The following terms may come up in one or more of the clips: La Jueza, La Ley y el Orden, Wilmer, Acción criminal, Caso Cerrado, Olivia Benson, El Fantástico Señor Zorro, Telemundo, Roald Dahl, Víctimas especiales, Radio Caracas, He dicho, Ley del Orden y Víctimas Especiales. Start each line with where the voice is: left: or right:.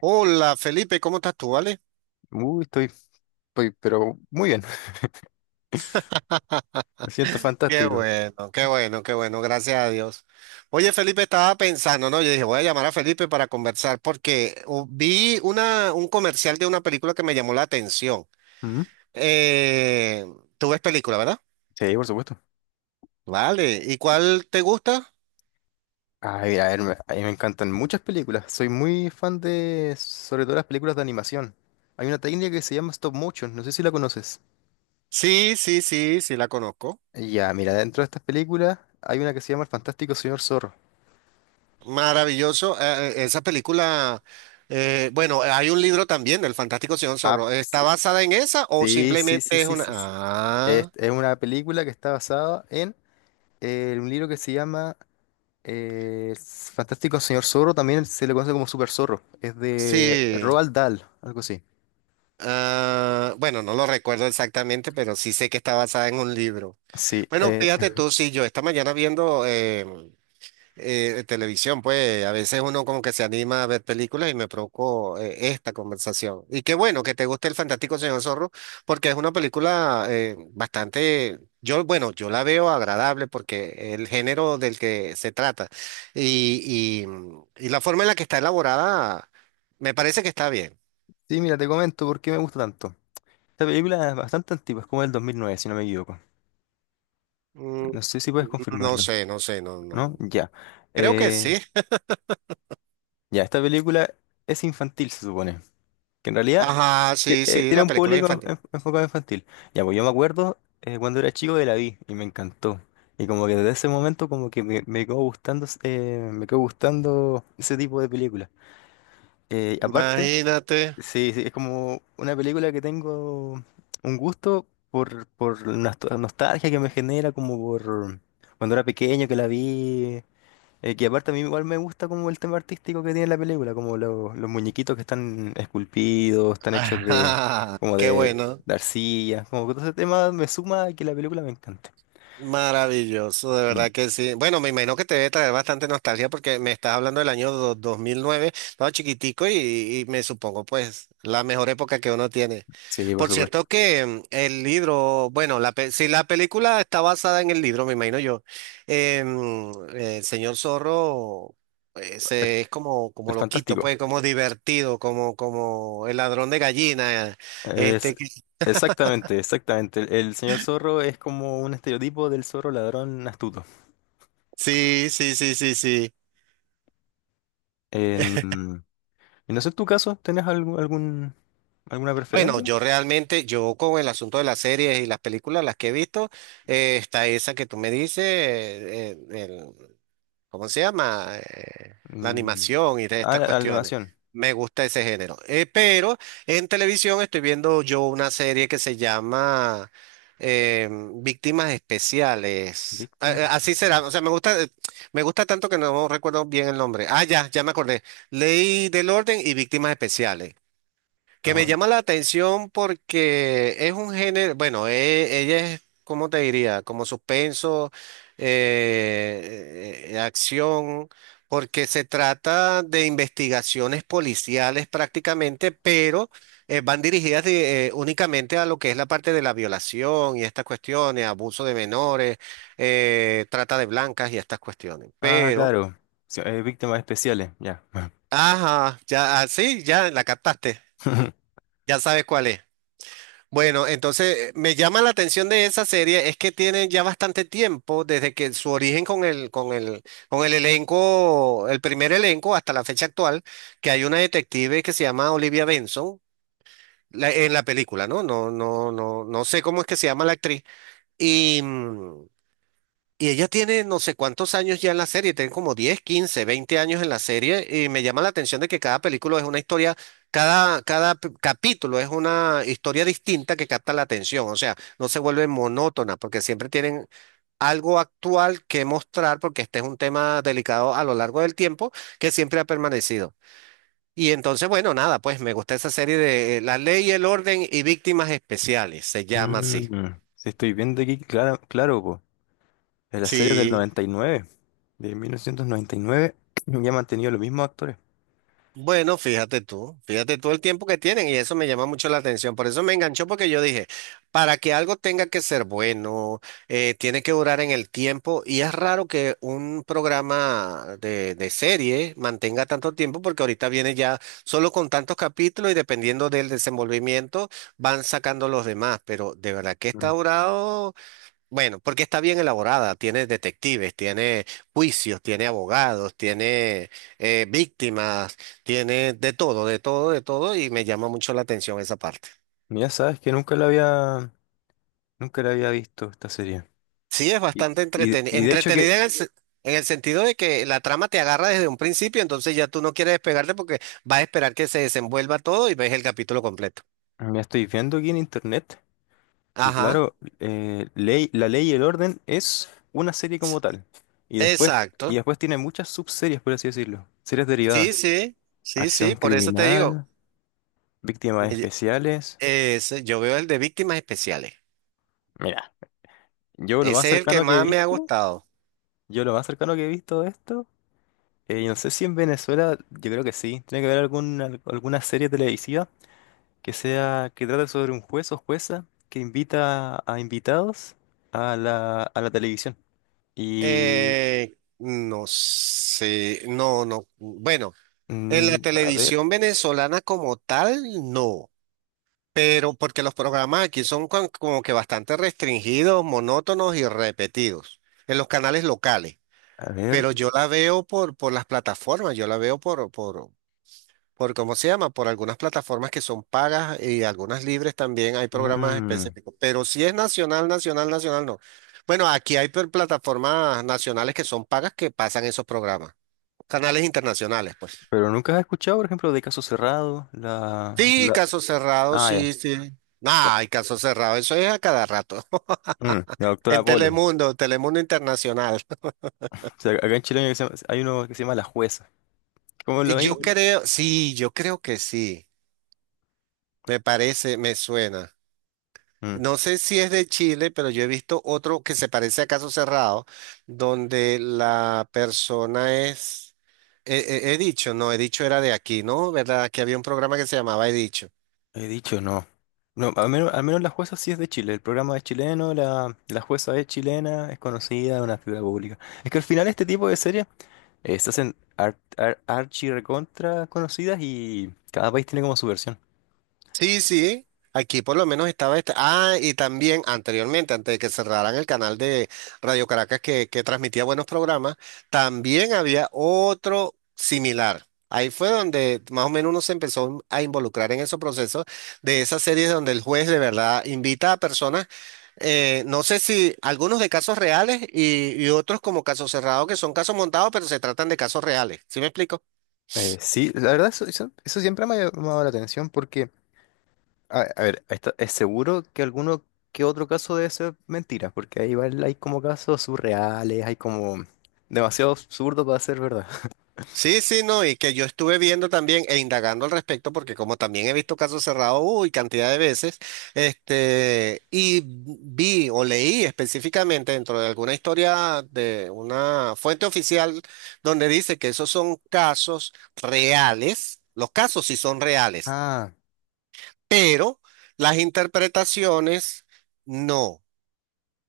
right: Hola Felipe, ¿cómo estás tú, vale?
left: Uy, estoy, pero muy bien. Me siento
right: Qué
left: fantástico.
right: bueno, qué bueno, qué bueno, gracias a Dios. Oye Felipe, estaba pensando, ¿no? Yo dije, voy a llamar a Felipe para conversar porque vi un comercial de una película que me llamó la atención.
left: Ujú.
right: Eh, tú ves película, ¿verdad?
left: Sí, por supuesto.
right: Vale, ¿y cuál te gusta?
left: Ay, a ver, a mí me encantan muchas películas. Soy muy fan de, sobre todo las películas de animación. Hay una técnica que se llama stop motion, no sé si la conoces.
right: Sí, sí, sí, sí, la conozco.
left: Ya, mira, dentro de estas películas hay una que se llama El Fantástico Señor Zorro.
right: Maravilloso, esa película, bueno, hay un libro también del Fantástico Señor
left: Ah,
right: Zorro. ¿Está basada en esa o
left: sí, sí, sí,
right: simplemente es
left: sí,
right: una...
left: sí, sí, sí. Es,
right: ah,
left: es una película que está basada en un libro que se llama el Fantástico Señor Zorro, también se le conoce como Super Zorro. Es de
right: sí?
left: Roald Dahl, algo así.
right: Ah, bueno, no lo recuerdo exactamente, pero sí sé que está basada en un libro.
left: Sí,
right: Bueno, fíjate tú, sí, yo esta mañana viendo televisión, pues a veces uno como que se anima a ver películas y me provocó esta conversación. Y qué bueno que te guste El Fantástico Señor Zorro, porque es una película bastante, yo, bueno, yo la veo agradable porque el género del que se trata y, y, y la forma en la que está elaborada, me parece que está bien.
left: sí, mira, te comento por qué me gusta tanto. Esta película es bastante antigua, es como del 2009, si no me equivoco.
right: Mm.
left: No sé si puedes
right: No
left: confirmarlo,
right: sé, no sé, no,
left: ¿no?
right: no.
left: Ya.
right: Creo que
left: Eh,
right: sí.
left: ya, esta película es infantil, se supone, que en realidad
right: Ajá, sí, sí,
left: tiene
right: la
left: un
right: película
left: público
right: infantil.
left: enfocado infantil. Ya, pues yo me acuerdo cuando era chico que la vi y me encantó. Y como que desde ese momento como que me quedó gustando, ese tipo de película. Aparte,
right: Imagínate.
left: sí, sí, es como una película que tengo un gusto por la nostalgia que me genera como por cuando era pequeño que la vi. Que aparte a mí igual me gusta como el tema artístico que tiene la película, como los muñequitos que están esculpidos, están hechos de
right: Ajá,
left: como
right: qué
left: de,
right: bueno.
left: de arcilla, como que todo ese tema me suma a que la película me encante.
right: Maravilloso, de
left: Mm.
right: verdad que sí. Bueno, me imagino que te debe traer bastante nostalgia porque me estás hablando del año 2009, estaba chiquitico y me supongo pues la mejor época que uno tiene.
left: Sí, por
right: Por cierto
left: supuesto.
right: que el libro, bueno, si la película está basada en el libro, me imagino yo, el señor Zorro
left: El,
right: es como, como
left: el
right: loquito,
left: Fantástico.
right: pues como divertido, como, como el ladrón de gallina.
left: Es
right: Este, que-
left: exactamente, exactamente. El señor zorro es como un estereotipo del zorro ladrón astuto.
right: sí, sí, sí, sí, sí.
left: En, y no sé, en tu caso, ¿tenés alguna
right: Bueno,
left: preferencia?
right: yo realmente, yo con el asunto de las series y las películas, las que he visto, está esa que tú me dices, ¿cómo se llama? La
left: Mm,
right: animación y de
left: ah,
right: estas
left: la
right: cuestiones.
left: animación.
right: Me gusta ese género. Pero en televisión estoy viendo yo una serie que se llama Víctimas Especiales.
left: Víctimas de
right: Así será, o sea,
left: pasiones.
right: me gusta tanto que no recuerdo bien el nombre. Ah, ya, ya me acordé. Ley del Orden y Víctimas Especiales. Que me llama la atención porque es un género, bueno, ella es, ¿cómo te diría? Como suspenso, acción, porque se trata de investigaciones policiales prácticamente, pero van dirigidas únicamente a lo que es la parte de la violación y estas cuestiones, abuso de menores, trata de blancas y estas cuestiones.
left: Ah,
right: Pero,
left: claro. Sí, víctimas especiales, ya.
right: ajá, ya, ah, sí, ya la captaste, ya sabes cuál es. Bueno, entonces me llama la atención de esa serie es que tienen ya bastante tiempo desde que su origen con el elenco, el primer elenco hasta la fecha actual, que hay una detective que se llama Olivia Benson en la película, ¿no? No, no, no, no sé cómo es que se llama la actriz. Y, mm, y ella tiene no sé cuántos años ya en la serie, tiene como 10 15 20 años en la serie y me llama la atención de que cada película es una historia, capítulo es una historia distinta que capta la atención, o sea, no se vuelve monótona porque siempre tienen algo actual que mostrar porque este es un tema delicado a lo largo del tiempo que siempre ha permanecido. Y entonces, bueno, nada, pues me gusta esa serie de La Ley el Orden y Víctimas Especiales, se llama así.
left: Mm, sí, estoy viendo aquí, claro, claro, po. En la serie del
right: Sí.
left: 99, de 1999, ya han mantenido los mismos actores.
right: Bueno, fíjate tú el tiempo que tienen y eso me llama mucho la atención. Por eso me enganchó porque yo dije, para que algo tenga que ser bueno, tiene que durar en el tiempo y es raro que un programa de serie mantenga tanto tiempo porque ahorita viene ya solo con tantos capítulos y dependiendo del desenvolvimiento van sacando los demás, pero de verdad que está
left: Mm.
right: durado bueno, porque está bien elaborada, tiene detectives, tiene juicios, tiene abogados, tiene víctimas, tiene de todo, de todo, de todo, y me llama mucho la atención esa parte.
left: Mira, sabes que nunca la había visto esta serie.
right: Sí, es
left: Y,
right: bastante
left: y,
right: entretenida,
left: y de hecho que
right: en el sentido de que la trama te agarra desde un principio, entonces ya tú no quieres despegarte porque vas a esperar que se desenvuelva todo y ves el capítulo completo.
left: me estoy viendo aquí en internet, y
right: Ajá,
left: claro, La Ley y el Orden es una serie como
right: s-
left: tal. Y después, y
right: exacto.
left: después tiene muchas subseries, por así decirlo, series
right: Sí,
left: derivadas.
right: sí, sí,
left: Acción
right: sí, por eso te digo,
left: criminal.
right: me
left: Víctimas
right: lle-
left: especiales.
right: yo veo el de víctimas especiales.
left: Mira, yo lo más
right: Ese es el que
left: cercano que he
right: más me ha
left: visto,
right: gustado.
left: yo lo más cercano que he visto de esto, y no sé si en Venezuela, yo creo que sí, tiene que haber alguna serie televisiva que sea, que trate sobre un juez o jueza que invita a invitados a la televisión. Y,
right: No sé, no, no. Bueno, en la
left: mm, a ver,
right: televisión venezolana como tal, no. Pero porque los programas aquí son como que bastante restringidos, monótonos y repetidos en los canales locales.
left: a ver,
right: Pero yo la veo por las plataformas, yo la veo por cómo se llama, por algunas plataformas que son pagas y algunas libres también hay programas
left: mm,
right: específicos, pero si es nacional, nacional, nacional, no. Bueno, aquí hay plataformas nacionales que son pagas que pasan esos programas, canales internacionales, pues.
left: pero nunca has escuchado, por ejemplo, de Caso Cerrado,
right: Sí, caso cerrado,
left: ah, ya,
right: sí, sí. No,
left: no,
right: hay caso cerrado, eso es a cada rato.
left: la doctora
right: En
left: Polo.
right: Telemundo, Telemundo Internacional.
left: O sea, acá en Chile hay uno hay uno que se llama La Jueza. Como
right: Y
left: lo
right: yo creo, sí, yo creo que sí. Me parece, me suena.
left: Mm,
right: No sé si es de Chile, pero yo he visto otro que se parece a Caso Cerrado, donde la persona es... He, he dicho, no, he dicho era de aquí, ¿no? ¿Verdad? Aquí había un programa que se llamaba He dicho.
left: he dicho, no. No, al menos la jueza sí es de Chile. El programa es chileno, la jueza es chilena, es conocida, es una figura pública. Es que al final este tipo de series se hacen archi recontra conocidas y cada país tiene como su versión.
right: Sí, sí. Aquí por lo menos estaba esta. Ah, y también anteriormente, antes de que cerraran el canal de Radio Caracas que transmitía buenos programas, también había otro similar. Ahí fue donde más o menos uno se empezó a involucrar en esos procesos de esas series donde el juez de verdad invita a personas, no sé si algunos de casos reales y otros como casos cerrados que son casos montados, pero se tratan de casos reales. ¿Sí me explico?
left: Sí, la verdad eso siempre me ha llamado la atención porque, a ver, es seguro que alguno que otro caso debe ser mentira, porque ahí igual hay como casos surreales, hay como demasiado absurdo para ser verdad.
right: Sí, sí, no, y que yo estuve viendo también e indagando al respecto, porque como también he visto casos cerrados, uy, cantidad de veces, este, y vi o leí específicamente dentro de alguna historia de una fuente oficial donde dice que esos son casos reales, los casos sí son reales,
left: Ah.
right: pero las interpretaciones no.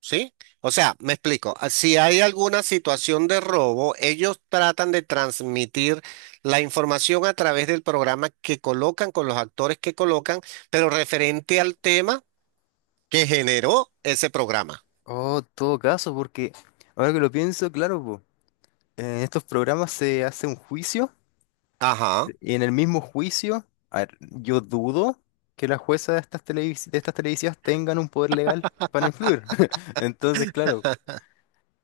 right: ¿Sí? O sea, me explico. Ah, si hay alguna situación de robo, ellos tratan de transmitir la información a través del programa que colocan, con los actores que colocan, pero referente al tema que generó ese programa.
left: Oh, en todo caso, porque ahora que lo pienso, claro, po, en estos programas se hace un juicio
right: Ajá.
left: y en el mismo juicio, a ver, yo dudo que las juezas de estas de estas televisivas tengan un poder legal para influir. Entonces, claro,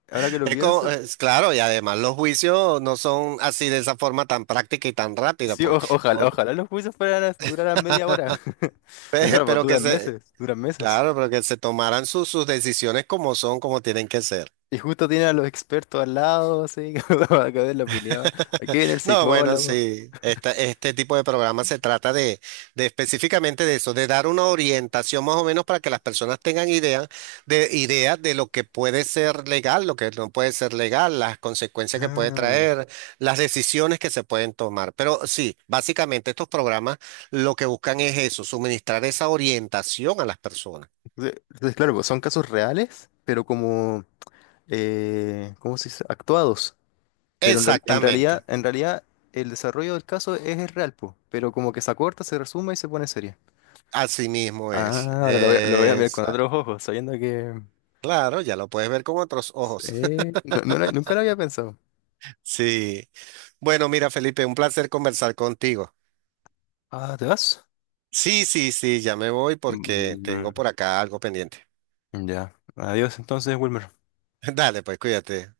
left: ahora que lo pienso,
right: Es claro, y además los juicios no son así de esa forma tan práctica y tan rápida,
left: sí,
right: pues.
left: ojalá,
right: No,
left: ojalá los juicios fueran a durar media hora. Porque claro, pues
right: pero que
left: duran
right: se,
left: meses, duran meses.
right: claro, pero que se tomaran sus decisiones como son, como tienen que ser.
left: Y justo tienen a los expertos al lado, así, para que den la opinión. Aquí viene el
right: No, bueno,
left: psicólogo.
right: sí, este tipo de programas se trata de específicamente de eso, de dar una orientación más o menos para que las personas tengan idea de lo que puede ser legal, lo que no puede ser legal, las consecuencias que puede
left: Ah.
right: traer, las decisiones que se pueden tomar. Pero sí, básicamente estos programas lo que buscan es eso, suministrar esa orientación a las personas.
left: Entonces, claro, pues son casos reales, pero como, ¿cómo se dice? Actuados. Pero en
right: Exactamente,
left: realidad, el desarrollo del caso es real, po, pero como que se acorta, se resume y se pone seria.
right: así mismo es.
left: Ah, ahora lo voy a mirar con otros
right: Exacto.
left: ojos, sabiendo que...
right: Claro, ya lo puedes ver con otros ojos.
left: nunca lo había pensado.
right: Sí. Bueno, mira, Felipe, un placer conversar contigo.
left: Ah, ¿te vas?
right: Sí, sí, sí, ya me voy porque tengo
left: Mm,
right: por acá algo pendiente.
left: ya. Adiós entonces, Wilmer.
right: Dale, pues cuídate.